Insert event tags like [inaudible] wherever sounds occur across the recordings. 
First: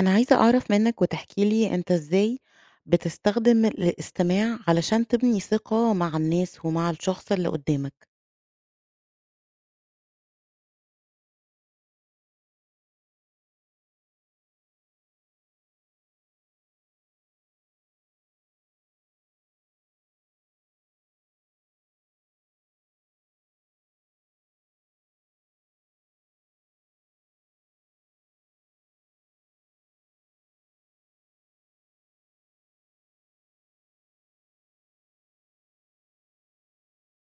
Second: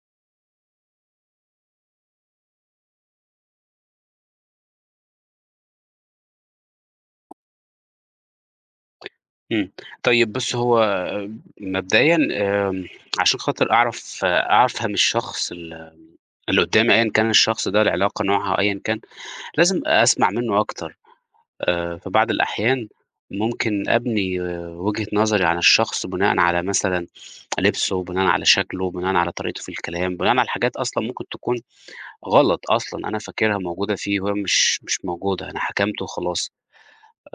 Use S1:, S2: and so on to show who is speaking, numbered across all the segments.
S1: أنا عايزة أعرف منّك، وتحكي لي أنت إزاي بتستخدم اله إستماع علشان تبني ثقة مع الناس ومع الشخص اللي قدّامك؟
S2: إمم، طيب بُصّي، هو آآ، مبدئيًا آآ، عشان خاطر أعرف، أع أفهم الشخص ال اللي قدّامي، أيًا كان الشخص ده العلاقة نوعها أيًا كان، لازم أسمع منّه أكتر آآ، في بعض الأحيان، ممكن أبني وجهة نظري عن الشخص بناءً على مثلًا [tsk] لِبسُه، بناءً على شكلُه، بناءً على طريقتُه في الكلام، بناءً على حاجات أصلًا ممكن تكون غلط أصلًا، أنا فاكرها موجودة فيه وهي مش، مش موجودة، أنا حَكمت وخلاص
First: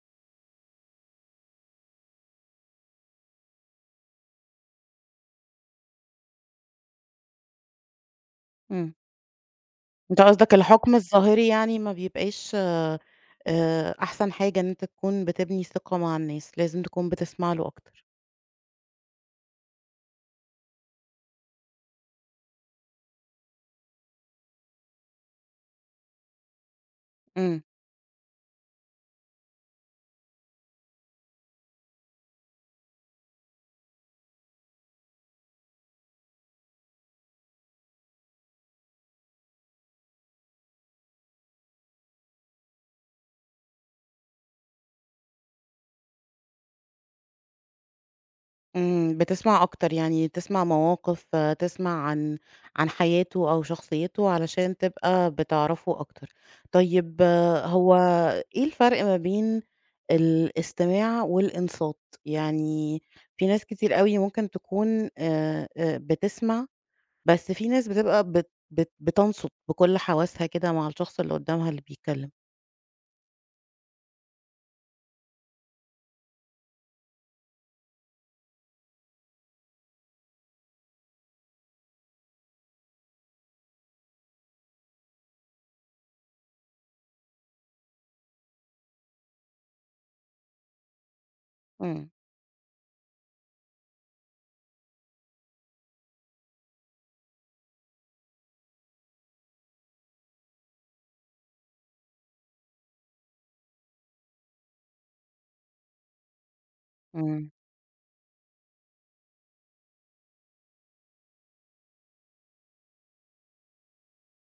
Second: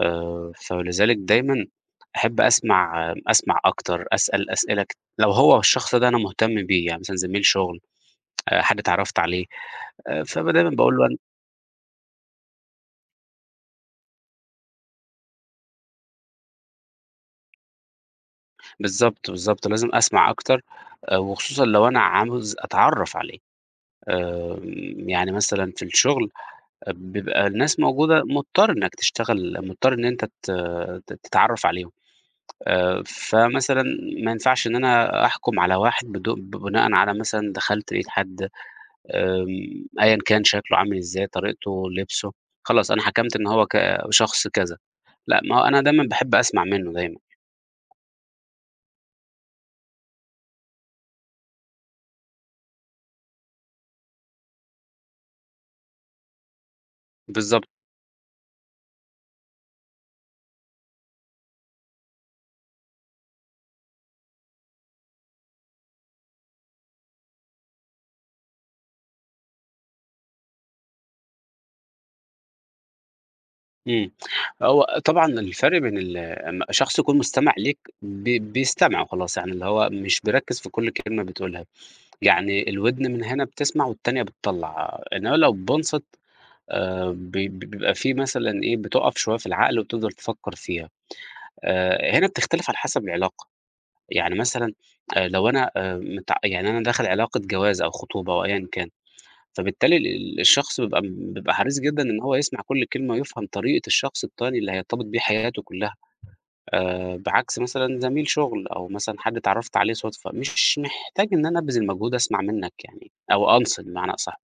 S2: آآ، ف لذلك دايمًا أحِب أسمع م أسمع أكتر، أسأل أسئلة كت لو هو الشخص ده أنا مُهتم بيه يعني كان زميل شُغل آآ، [tsk] حد
S1: إمم.
S2: اتعرّفت عليه
S1: أنت
S2: آآ، فب
S1: قصدك
S2: دايمًا
S1: الحُكم
S2: باقول له أن
S1: الظاهري يعني ما بيبقاش آآ، أحسن حاجة إن أنت تكون بتبني ثقة مع الناس، لازم تكون بتسمع له أكتر.
S2: بالضبط، بالضبط لازم أسمع أكتر آآ، وخصوصًا لو أنا عاوز أتعرّف عليه آآ، يعني مثلًا في الشُغل آآ، بيبقى
S1: إمم.
S2: الناس موجودة مضطر إنّك تشتغل، مضطر إن أنت ت ت تتعرّف عليهم آآ، فمثلًا ما ينفعش إن أنا أحكم على واحد بدو ب بناءً على مثلًا دخلت لقيت حد آمم، أيًا كان شكلُه عامل إزاي، طريقتُه، لِبسُه، خلاص أنا حَكمت إن هو ك شخص كذا، لأ، ما هو أنا دايمًا باحب أسمع منُّه دايمًا.
S1: إمم، بتسمَع أكتر، يعني تسمَع مَواقِف، تسمَع عن عن حياته أو شخصيته، علشان تبقى بتعرفه أكتر. طيب
S2: بالضبط.
S1: هو إيه الفرق ما بين الاستماع والإنصات؟ يعني في ناس كتير أوي ممكن تكون آآ بتسمَع، بس في ناس بتبقى بت بت بتنصُت بكُل حواسها كده مع الشخص اللي قدامها اللي بيتكلم.
S2: إمم، هو طبعًا الفرق بين ال م شخص يكون مُستمِع ليك، ب بيستمِع وخلاص، يعني اللي هو مش بيركز في كُل كلمة بتقولها، يعني الودن مِن هِنا بتسمَع والتانية بتطّلع، إنما لو بينصِت آآ ب ب بيبقى في مثلًا إيه، بتُقف شوية في العقل وتفضَل تفكّر فيها،
S1: إمم.
S2: آآ، هِنا بتختلف على حسب العلاقة، يعني مثلًا آآ لو أنا آآ مت يعني أنا داخل علاقة جواز أو خُطوبة أو أيًا كان، فبالتالي ال الشخص بيبقى بيبقى حريص جدًا إن هو يسمَع كُل كلمة ويفهم طريقة الشخص التاني اللي هيرتبط بيه حياته كلها آآ،
S1: إمم.
S2: بعكس مثلًا زَميل شُغل أو مثلًا حد اتعرّفت عليه صُدفة، مش محتاج إن أنا أبذل مجهود أسمَع منك يعني، أو أنصِت بمعنى أصح،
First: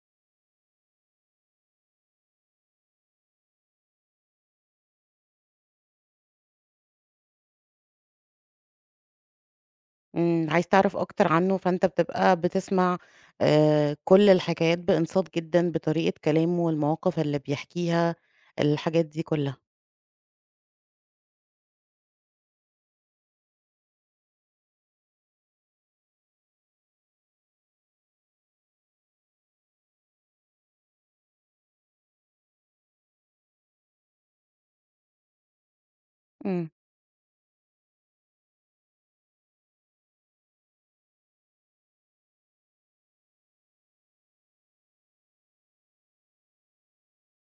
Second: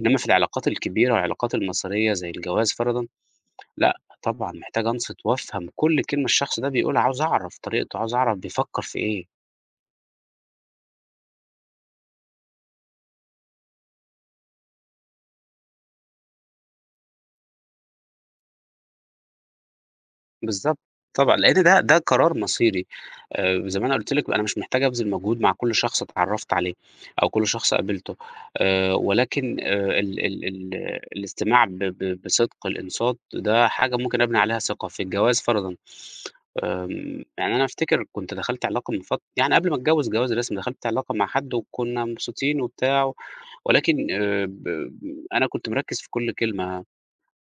S2: إنما في العلاقات الكبيرة والعلاقات المَصيرية زي الجواز فرضًا، لأ، طبعًا محتاج أنصِت وأفهم كُل كلمة الشخص ده بيقولها، عاوز أعرف طريقته، عاوز أعرف بيفكر في إيه.
S1: إمم، عايز تِعرَف أكتر عنه، فأنت بتبقى بتِسمَع آآ، كُلّ الحكايات بإنصات جدًا، بطريقة كلامه والمواقف اللي بيحكيها، الحاجات دي كلها.
S2: بالضبط، طبعًا، لأن ده، ده قرار مصيري، آآ، زي ما أنا قُلت لِك أنا مش محتاج أبذل مجهود مع كُلّ شخص اتعرّفت عليه، أو كُلّ شخص قابلته، آآ، ولكن آآ، ال ال ال آآ، الاستماع ب بصِدق الإنصات، ده حاجة ممكن أبني عليها ثقة، في الجواز فَرَضًا،
S1: إمم.
S2: آمم، يعني أنا أفتكر كنت دَخَلت علاقة من فت يعني قبل ما أتجوّز جواز رسمي، دَخَلت علاقة مع حد وكنا مبسوطين وبتاع، ولكن آآ ب أنا كنت مِركِّز في كُلّ كلمة،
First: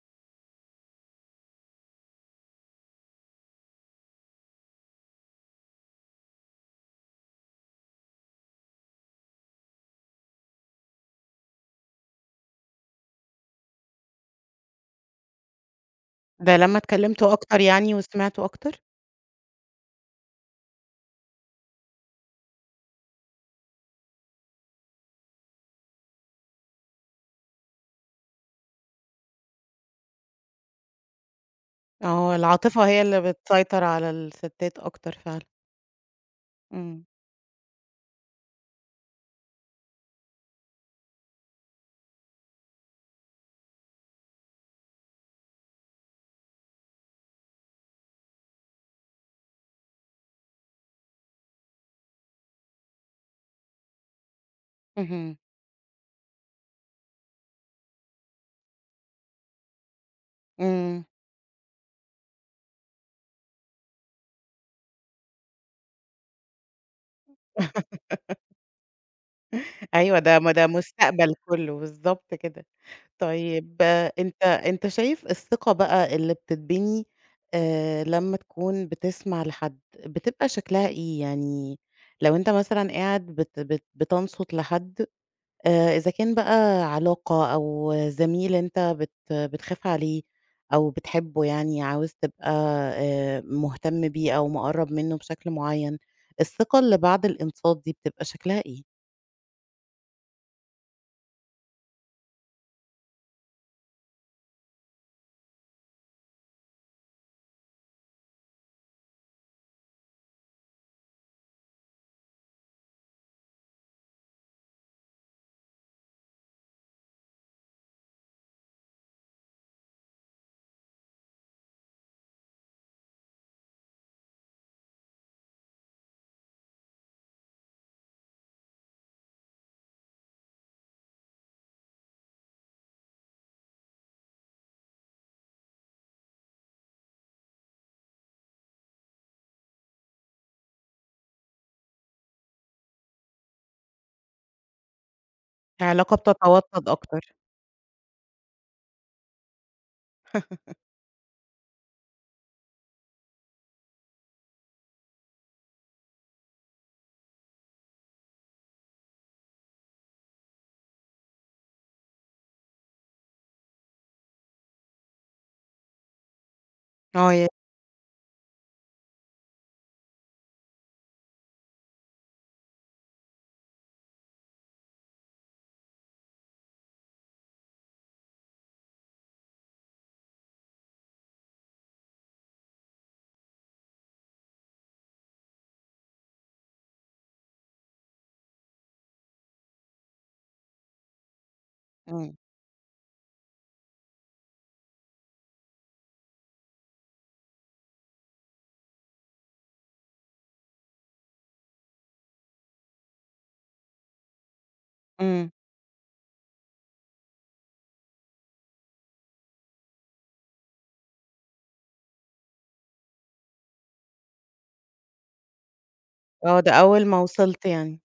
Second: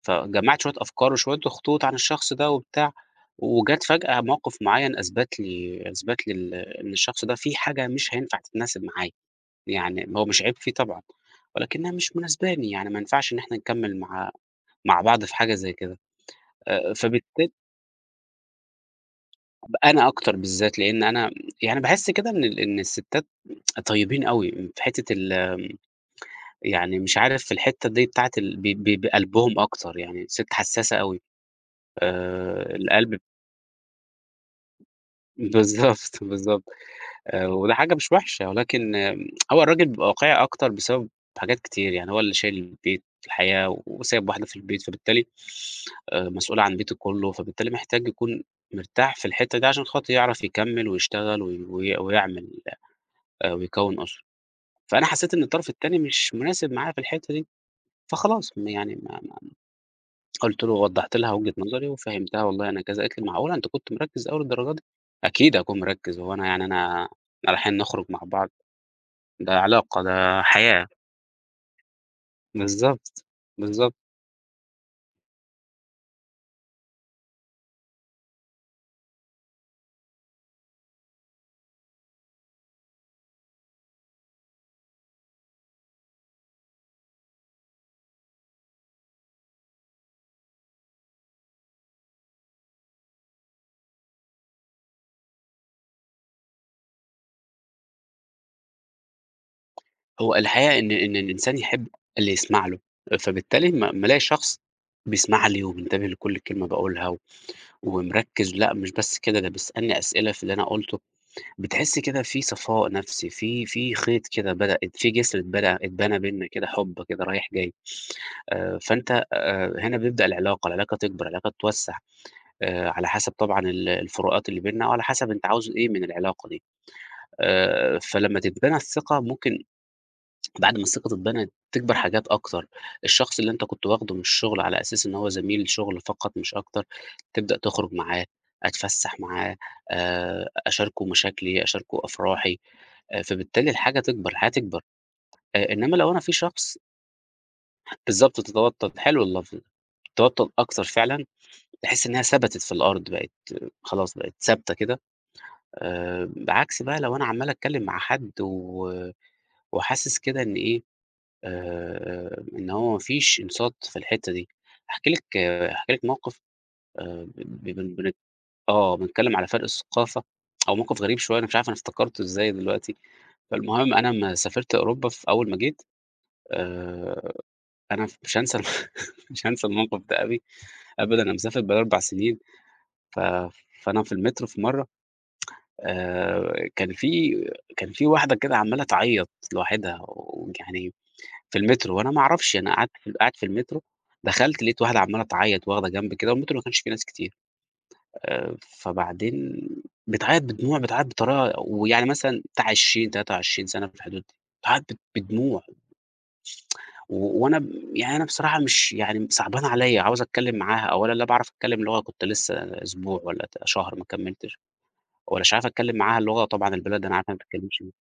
S2: فجمّعت شوية أفكار وشوية خطوط عن الشخص ده وبتاع، وجَت فجأة مَوقِف معيّن أثبت لي أثبت لي ال إن الشخص ده فيه حاجة مش هينفع تتناسب معايا، يعني ما هو مش عيب فيه طبعًا، ولكنها مش مناسباني، يعني ما ينفعش إن إحنا نكمّل مع مع بعض في حاجة زي كده،
S1: ده لمّا
S2: آآ،
S1: اتكلمتوا
S2: فبالتا
S1: أكتر يعني وسمعته أكتر؟
S2: ب أنا أكتر بالذات، لأن أنا يعني باحس كده إن ال إن الستات [tsk] طيبين أوي في حتّة ال يعني مش عارف في الحتّة دي بتاعة ال ب بقلبهم أكتر، يعني الست حساسة أوي،
S1: آه،
S2: آآ،
S1: العاطفة هي
S2: القلب
S1: اللي بتسيطر على الستات أكتر فعلًا.
S2: بالضبط، بالضبط.
S1: إمم.
S2: آآ، وده حاجة مش وحشة، ولكن [tsk] هو الراجل بيبقى واقعي أكتر بسبب حاجات كتير، يعني هو اللي شايل البيت، الحياة، وسايب واحدة في البيت، فبالتالي آآ، مسؤولة عن بيته كُلّه، فبالتالي محتاج يكون مرتاح في الحتة دي، عشان خاطر يِعرَف يكمِّل ويشتغل وي ويعمل آآ ويكوِّن أسرة، فأنا حسيت
S1: اهم.
S2: إن الطرف التاني مش مناسب معايا في الحتّة دي، فخلاص، يعني ما ما قُلت له
S1: إمم.
S2: ووضحّت لها وجهة نظري وفهّمتها والله أنا كذا، قالت لي: "معقولة! أنت كنت مركِّز أوي للدرجة دي؟" أكيد هاكون مِرَكِّز، هو أنا يعني أنا، إحنا رايحين نُخرُج مع بعض! ده علاقة،
S1: أيوه ده
S2: ده
S1: ما ده
S2: حياة.
S1: مستقبل كُلّه بالضبط كده.
S2: بالضبط،
S1: طيب
S2: بالضبط.
S1: أنت أنت شايف الثقة بَقى اللي بتتبني آآ، لمّا تكون بتسمع لحد بتبقى شكلها إيه؟ يعني لو أنت مثلًا قاعد بت بت بتنصت لحد آآ، إذا كان بَقى علاقة أو زميل أنت بت بتخاف عليه أو بتحبه يعني، عاوز تبقى آآ، مهتم بيه أو مقَرَّب منه بشكل معيّن، الثقة اللي بعد الإنصات دي بتبقى شكلها إيه؟
S2: هو الحقيقة إن، إن الإنسان يحب اللي يسمع له، فبالتالي أما لمّا الاقي شخص بيسمع لي ومنتبه لكل كلمة باقولها، ومركز لأ مش بس كده، ده بيسألني أسئلة في اللي أنا قُلته، بتحس كده فيه صفاء نفسي، في، في خيط كده بدأت فيه جسر اتبنى، اتبنى بينا كده حب كده رايح جاي [sniffs] آآ، فأنت آآ، هنا بيبدأ العلاقة، العلاقة تكبر، العلاقة تتوّسع آآ، على حسب طبعًا ال الفروقات اللي بيننا أو على حسب أنت عاوز إيه من العلاقة دي، آآ، فلمّا تتبنى الثقة ممكن [swallows] بعد ما الثقة تتبنى تكبر حاجات أكتر، الشخص اللي أنت كنت واخده من الشغل على أساس إن هو زميل شغل فقط مش أكتر، تبدأ تخرج معاه أتفسح معاه آآ، أشاركه مشاكلي، أشاركه أفراحي آآ، فبالتالي الحاجة تكبر الحياة تكبر آآ، إنّما لو
S1: العلاقة
S2: أنا في شخص
S1: بتتوطد أكتر.
S2: بالضبط تتوطّد، حلو اللفظ ده، تتوطد
S1: [laughs]
S2: أكتر فعلًا، تحس إنها ثبتت في الأرض بقِت خلاص، بقِت ثابتة كده آآ، بعكس بقى لو أنا عمّال أتكلم مع حد و وحاسس كده إن إيه آآ، آآ إن هو ما فيش إنصات في الحتّة دي هاحكي لِك آآ، هاحكي لِك موقف آآ،
S1: آه، ي
S2: ب ب آه بنتكلم على فرق الثقافة [tsk] هو موقف غريب شوية أنا مش عارف أنا افتكرته إزاي دلوقتي، فالمهم أنا لمّا سافرت أوروبا في أول ما جيت، آآ، أنا مش هانسى [laughs] مش هانسى الموقف ده أوي أبدًا أنا مسافر بقى لي 4 سنين، ف فأنا في المترو في مرّه [tsk] آآ، كان في كان في واحدة كده عمّالة تعيط لوحدها، ويعني في المترو وأنا ما
S1: إمم.
S2: أعرفش أنا قعدت قاعد في المترو دخلت لقيت واحدة عمّالة تعيط، واخدة جنب كده، والمترو ما كانش فيه ناس كتير آآ، فبعدين بتعيط بدموع، بتعيط بطريقة ويعني مثلًا بتاع 20 23 سنة في الحدود دي، بتعيط ب
S1: إمم.
S2: بدموع. [tsk] و وأنا يعني أنا بصراحة مش يعني صعبانة عليَّ، عاوز أتكلم معاها أولًا لا باعرف أتكلم لغة، كنت لسه أسبوع والَّا ت شهر ما كملتش، ومش عارف أتكلم معاها لغة
S1: آه، ده
S2: طبعًا البلد
S1: أول
S2: أنا
S1: ما
S2: عارف إنها ما
S1: وصلت
S2: بتتكلمش بيها
S1: يعني.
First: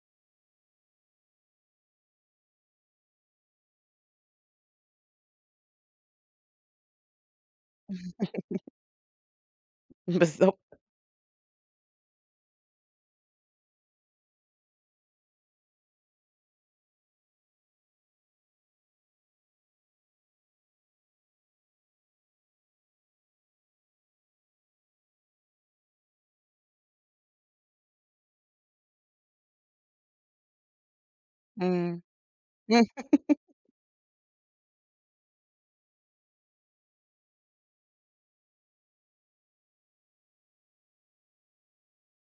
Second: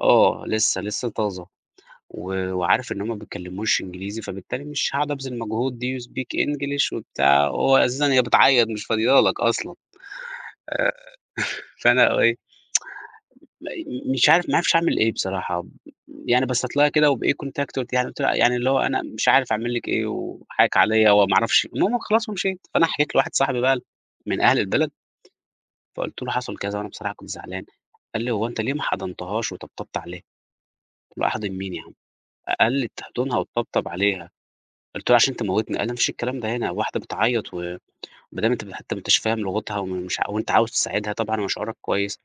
S2: آه لسه، لسه طازة و وعارف إن هم ما بيتكلموش إنجليزي فبالتالي مش هاقعد أبذل المجهود Do you speak English؟ وبتاع وهو أساسًا هي بتعيط
S1: [laughs]
S2: مش فاضية لك أصلًا
S1: بالضبط.
S2: آآ، [chuckles] فأنا إيه [tsk] م م مش عارف ما عرفتش أعمل إيه بصراحة، يعني بصيت لها كده وبإيه contact قُلت لها يعني قُلت لها يعني اللي هو أنا مش عارف أعمل لك إيه، وحقِّك عليَّ وما أعرفش المهم خلاص ومشيت، فأنا حكيت لواحد صاحبي بقى من أهل البلد. فقُلت له حصل كذا وأنا بصراحة كنت زعلان، قال لي: "هو أنت ليه ما حضنتهاش وطبطبت عليها؟" قُلت له: "أحضن مين يا عم؟"
S1: إمم.
S2: قال لي:
S1: [laughs]
S2: "تحضنها وتطبطب عليها" قُلت له: "عشان تموتني" قال لي: "لا ما فيش الكلام ده هنا واحدة بتعيط و وبدام أنت حتى أنت حتى مش فاهم لغتها ومش وأنت عاوز تساعدها طبعًا وشعورك كويس،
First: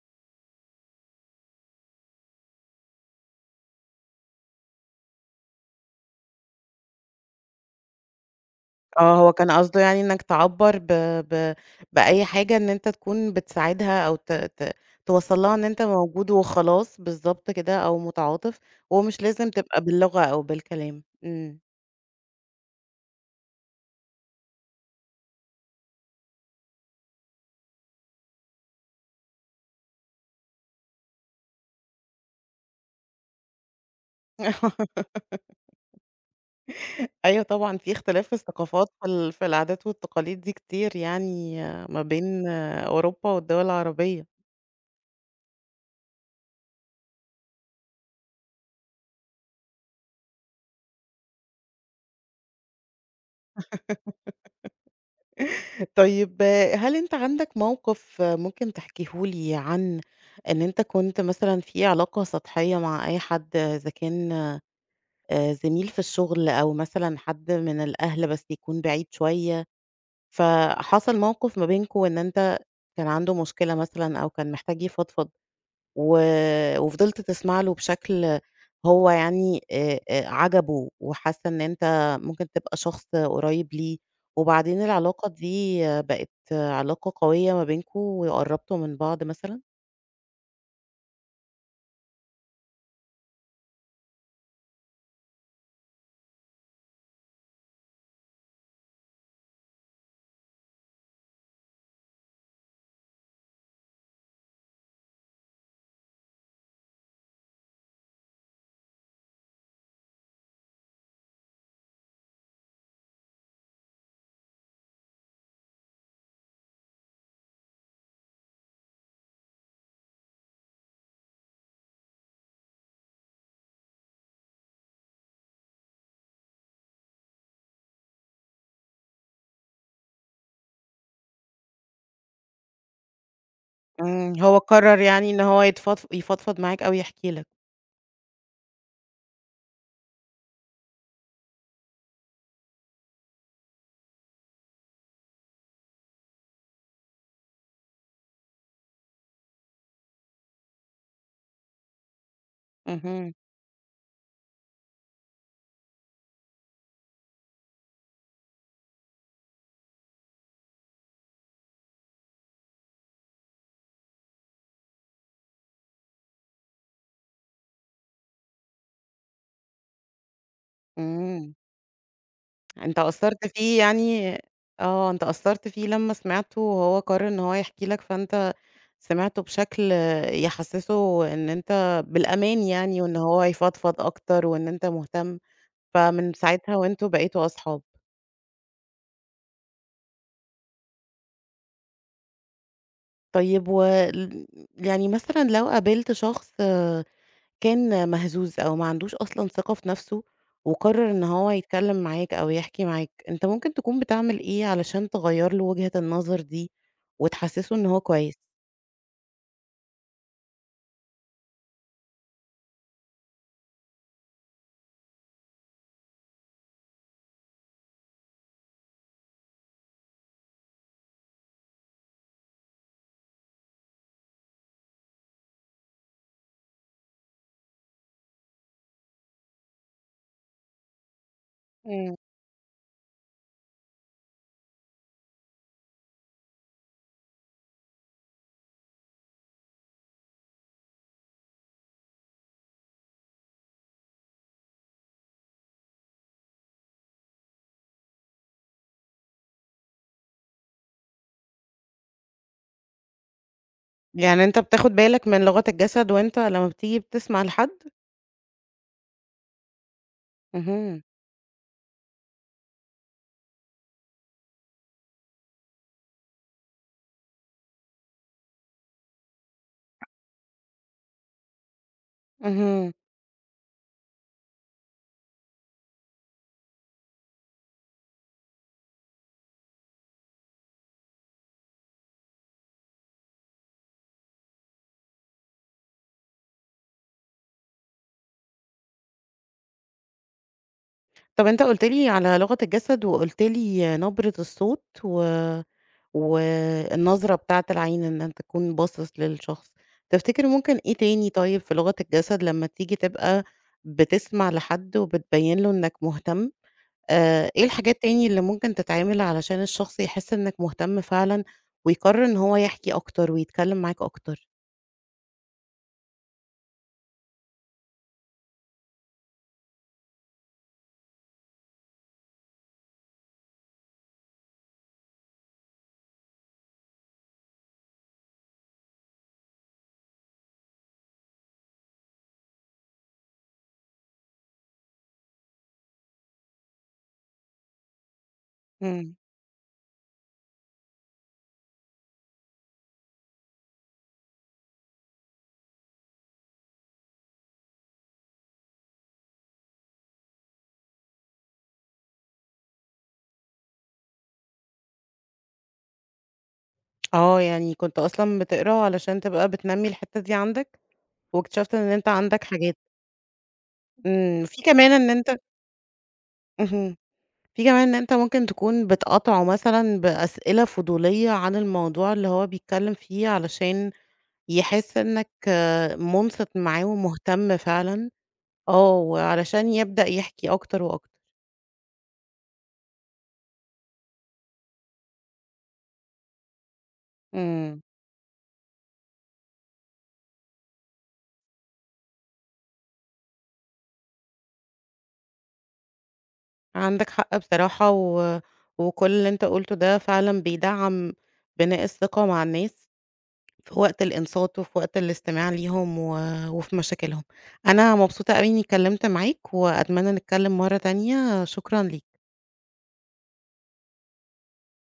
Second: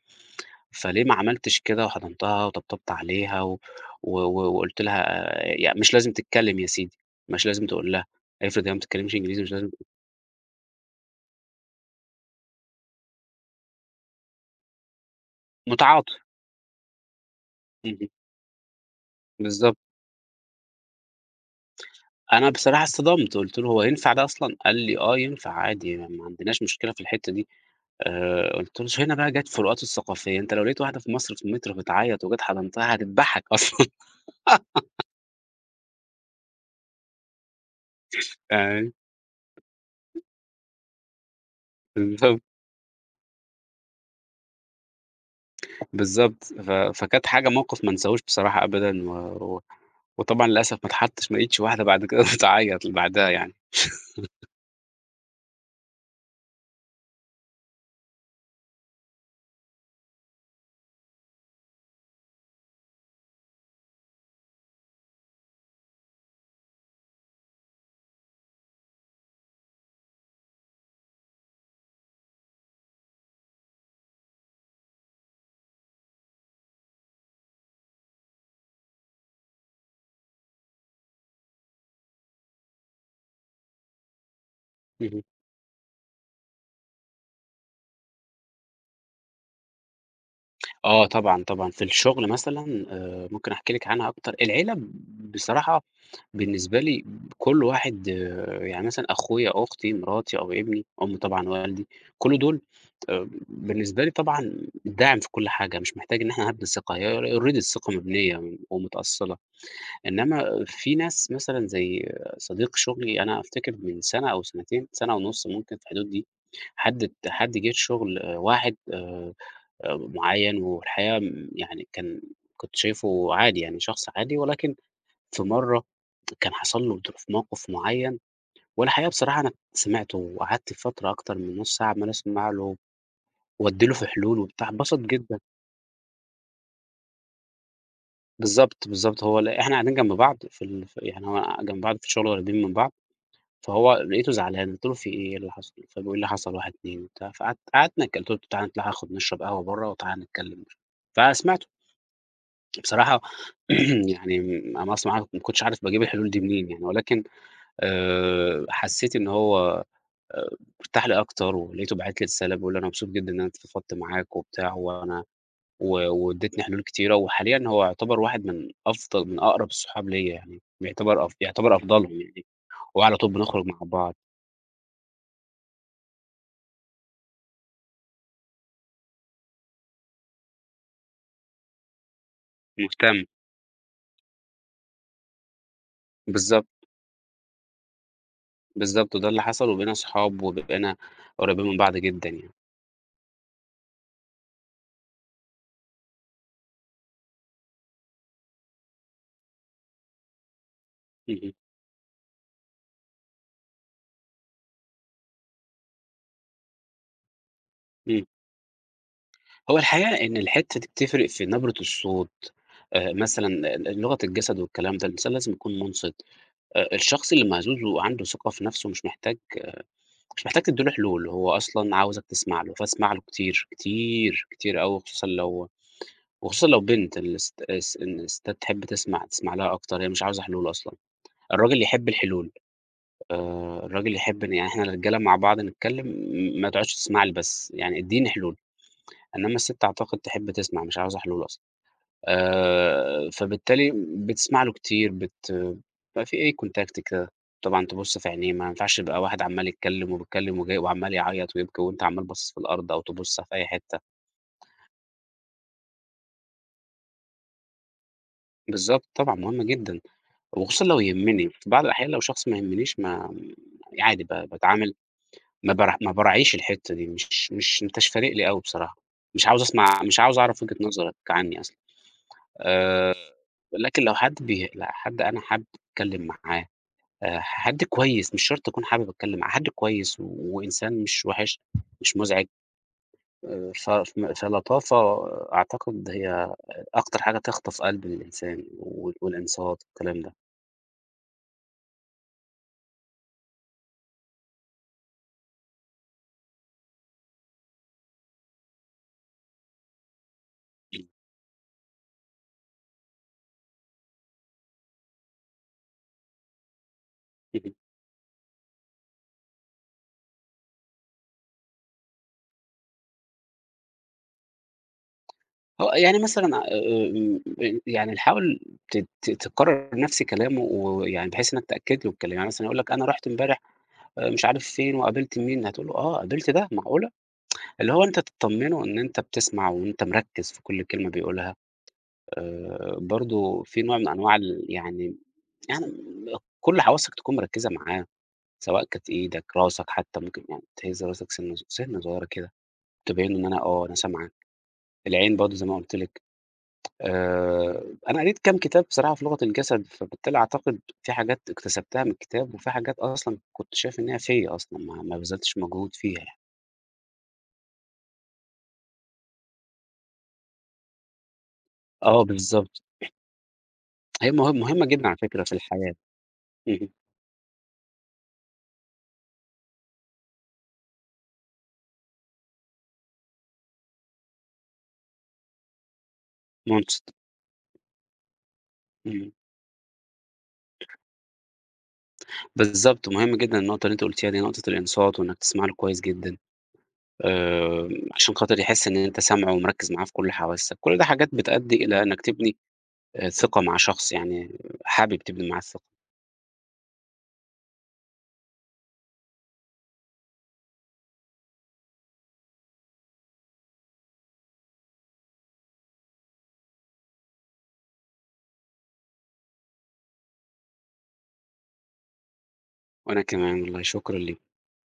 S2: فليه ما عملتش كده وحضنتها وطبطبت عليها؟ و و وقُلت لها آآ، يعني مش لازم تتكلم يا سيدي، مش لازم تقول لها، افرض هي ما بتتكلمش
S1: آه، هو
S2: إنجليزي
S1: كان
S2: مش لازم"
S1: قصده يعني إنك تعبّر ب ب بأي حاجة إن أنت تكون بتساعدها أو ت ت توصلّ لها إن أنت
S2: متعاطف.
S1: موجود وخلاص، بالضبط كده أو
S2: اهم.
S1: متعاطف، ومش لازم
S2: بالضبط.
S1: تبقى باللغة، أو بالكلام، إمم.
S2: أنا بصراحة اتصدمت، قُلت له: "هو ينفع ده أصلًا؟" قال لي: "آه ينفع عادي يعني ما عندناش مشكلة في الحتّة دي" آآ، قُلت له هنا بقى جَات الفروقات الثقافية أنت لو لقيت واحدة في مصر في المترو بتعيط وجيت حضنتها هتدبحك أصلًا. [laughs]
S1: [laughs] أيوه طبعًا، في اختلاف في الثقافات،
S2: فاهماني؟
S1: في ال في العادات والتقاليد دي كتير يعني ما
S2: امم، بالضبط.
S1: بين آآ، أوروبا والدول العربية.
S2: بالضبط، ف فكانت حاجة موقِف ما أنساهوش بصراحة أبدًا و و وطبعًا للأسف ما اتحطّش ما لقيتش واحدة بعد كده [laughs] تعيط لبعدها يعني. [laughs]
S1: [laughs] طيب، هل أنت عندك موقِف ممكن تحكيه لي عن إن أنت كنت مثلًا في علاقة سطحية مع أي حد إذا كان آآ، زميل في الشُغل أو مثلًا حد من الأهل بس يكون بعيد شوية فحصل موقف ما بينكم إن أنت كان عندُه مشكلة مثلًا أو كان محتاج يفضفض، و وفضلت تسمع له بشكل هو يعني آآ، آآ، عجبُه وحس إن أنت ممكن تبقى شخص قريّب ليه، وبعدين
S2: اهم.
S1: العلاقة دي بقِت علاقة قوية ما بينكم وقرّبتوا من بعض مثلًا؟
S2: آه، طبعًا، طبعًا في الشُغل مثلًا آآ، ممكن أحكي لِك عنها أكتر، العيلة ب بصراحة بالنسبة لي ب كل واحد يعني مثلًا أخويا، أختي، مراتي أو ابني، أمي طبعًا ووالدي، كل دُول آمم، بالنسبة لي طبعًا الداعم في كل حاجة، مش محتاج إن إحنا هابني ثقة هي ر already الثقة مبنية م ومُتأصّلة، إنّما آآ، في ناس مثلًا زي صديق شُغلي أنا أفتكر من سَنة أو سَنتين، سَنة ونُصّ ممكن في الحدود دي، حد بت حد جِه الشُغل آآ، واحد آآ، آآ، م معيّن والحقيقة م يعني كان كنت شايفُه عادي يعني شخص عادي، ولكن في مرّه [tsk] كان حصل له [unintelligible] في موقِف معيّن والحقيقة بصراحة أنا سمعتُه وقعدت فترة أكتر من نُصّ ساعة عَمّال أسمع له، وأدّي له في
S1: إمم،
S2: حلول
S1: هو
S2: وبتاع،
S1: قرّر
S2: اتبسط
S1: يعني
S2: جدًا.
S1: إن هو يتفضف يفضفض معاك أو يحكي لك.
S2: بالضبط، بالضبط. هو لق إحنا قاعدين جنب بعض في ال في يعني أنا جنب بعض في الشغل قُريبين من بعض، فهو لقيته زعلان قُلت له: "في إيه، إيه اللي حصَل؟"، فبيقول لي حصَل 1، 2 وبتاع، فقعدت قعدنا اتك قُلت له: "تعال ناخد نشرب قهوة برّا وتعال نتكلم ش"، فسِمعته. بصراحة
S1: اهم.
S2: [clears throat] يعني م أنا أصلًا مع ما كنتش عارف باجيب الحلول دي منين يعني، ولكن آآ حسيت إن هو آآ ارتاح لي أكتر ولقيته باعت لي رسالة بيقول لي: "أنا مبسوط جدًا إن أنا اتفضفضت معاك وبتاع وأنا و وادّيتني حلول كتيرة."، وحاليًا هو يُعتبر واحد من أفضَل من أقرَب الصحاب ليَّ يعني، بيعتبر أفض
S1: إمم.
S2: بيُعتبر أفضَلهم يعني،
S1: أنت
S2: وعلى طُول
S1: أثّرت
S2: بنخرُج مع
S1: فيه
S2: بعض.
S1: يعني آه أنت أثرت فيه لمّا سِمعته وهو قرر إن هو يحكي لك، فأنت سِمعته بشكل يحسسه إن أنت بالأمان يعني، وإن
S2: مهتم.
S1: هو يفضفض أكتر، وإن أنت مهتم، فمن
S2: بالضبط.
S1: ساعتها وأنتم بقيتم أصحاب.
S2: بالضبط، وده اللي حصَل وبقينا صحاب وبقينا قُريبين من بعض جدًا يعني.
S1: طيب وال يعني مثلًا لو قابلت شخص كان مهزوز أو ما عندوش أصلًا ثقة في نَفْسه، وقرر إن هو
S2: اهم.
S1: يتكلم معاك أو يحكي معاك، أنت ممكن تكُون بتعمل إيه علشان تغيّر له وجهة النظر دي وتحسسه إن هو
S2: إمم.
S1: كويس؟
S2: هو الحقيقة إن الحتّة دي بتفرق في نبرة الصوت آآ مثلًا ل ل لغة الجسد والكلام ده، الإنسان لازم يكون مُنصت آآ الشخص اللي مهزوز وعنده ثقة في نَفْسه مش محتاج مش محتاج تدّي له حلول، هو أصلًا عاوزك تسمع له، فاسمع له كتير، كتير، كتير أوي وخصوصًا لو وخصوصًا لو بنت، الست أس إن الستّات تحب تسمع، تسمع لها أكتر، هي مش عاوزة حلول أصلًا، الراجل يحب
S1: إمم.
S2: الحلول آآ الراجل يحب إن يعني إحنا الرجالة مع بعض نتكلم م ما تقعدش تسمع لي بس، يعني ادّيني حلول، إنمّا الست أعتقد تحب تسمع مش عاوزة حلول أصلًا آآ فبالتالي م بتسمع له كتير بت بيبقى في إيه Contact كده، طبعًا تبُص في عينيه، ما ينفعش يبقى واحد عَمّال يتكلم وبيتكلم وجاي وعَمّال يعيط ويبكي وأنت عَمّال باصص في الأرض أو تبُص في أي حتّة.
S1: يعني أنت بتاخد بالك من لغة الجسد وأنت لمّا بتيجي بتسمع لحد؟
S2: بالضبط طبعًا، مهم جدًا، وخصوصًا لو
S1: اهم.
S2: يهمّني، في بعض الأحيان لو شخص ما يهمنيش ما م عادي ب باتعامل، ما بر ما باراعيش الحتّة دي مش مش ما أنتاش فارق لي أوي بصراحة، مش عاوز أسمع، مش عاوز أعرف وجهة نظرك عنّي أصلًا
S1: اهم.
S2: آآ ولكن لو حد بيه لأ حد، أنا حد أتكلم معاه آآ حد كويس، مش شرط اكون حابب اتكلم معاه، حد كويس و وإنسان مش وِحِش، مش مزعِج آآ ف فم فلطافة أعتقد هي أ أكتر حاجة تخطف قلب الإنسان وال والإنصات والكلام ده.
S1: طَب أنت قلُت لي على لغة الجسد وقُلت لي نبرة الصوت و والنظرة بتاعة العين إن أنت تكون باصِص للشخص، تفتكر ممكن إيه تاني طيب في لغة الجسد لمّا تيجي تبقى بتسمع لحد وبتبيّن له إنّك مهتم، آآ إيه
S2: إمم.
S1: الحاجات تاني اللي ممكن تتعمل علشان الشخص يحس إنّك مهتم فعلًا ويقرّر إن هو يحكي أكتر ويتكلِّم معاك أكتر؟
S2: آه، يعني مثلًا آآ م آآ يعني حاول ت ت تكرّر نَفْس كلامه ويعني بحيث إنّك تأكد له الكلام. يعني مثلًا يقول لك أنا رُحت امبارح آآ مش عارف فين وقابلت مين، هتقول له آه، قابلت ده، معقولة؟ اللي هو أنت تطمّنه إن أنت بتسمع وإن أنت مركّز في كل كلمة بيقولها. آآ برضه في نوع من أنواع ال يعني يعني كل حواسّك تكون مركّزة معاه، سواء كانت
S1: إمم.
S2: إيدك، راسك حتّى ممكن يعني تهِز راسك سِنّة صغ سِنّة صغيرة كده، تبيّن له إن أنا آه، أنا سامعك. العين برضه زي ما قُلت لِك. آآ أنا قريت كام كتاب بصراحة في لغة الجسد، فبالتالي أعتقد فيه حاجات اكتسبتها من الكتاب وفي حاجات أصلًا كنت شايف إن هي فيّا أصلًا، ما ما بذلتش مجهود فيها يعني.
S1: آه، يعني كنت أصلًا بتقرا علشان تبقى بتنمّي الحتّة دي عندك واكتشفت إن أنت
S2: آه،
S1: عندك حاجات.
S2: بالضبط. هي
S1: إمم،
S2: مهم
S1: في
S2: مهمة
S1: كمان
S2: جدًا
S1: إن
S2: على
S1: أنت
S2: فكرة في الحياة. اهم.
S1: اهم. فيه كمان إن أنت ممكن تكون بتقاطعه مثلًا بأسئلة فضولية عن الموضوع اللي هو بيتكلِّم فيه علشان يحس إنّك مُنصِت معاه
S2: مُنصِت.
S1: ومهتم فعلًا، آه،
S2: إمم.
S1: وعلشان يبدأ يحكي أكتر وأكتر.
S2: يالضبط، مهم جدًا النقطة اللي أنتِ قلتيها دي، نقطة الإنصات وإنّك تسمع له كويس جدًا،
S1: إمم.
S2: آآ عشان خاطر يحس إن أنت سامعه ومركّز معاه في كل حواسّك. كل دي حاجات بتأدّي إلى أنّك تبني آآ ثقة مع شخص يعني حابب تبني معاه الثقة.
S1: عندك حق بصراحة، و وكل اللي أنت قُلته ده فعلًا بيدعَّم بناء الثقة مع الناس في وقت الإنصات وفي وقت الاستماع ليهم، و وفي مشاكلهم. أنا مبسوطة أوي إنّي اتكلِّمت معاك وأتمنّى نتكلِّم مرّة تانية، شكرًا ليك.
S2: وأنا كمان والله، شكرًا لي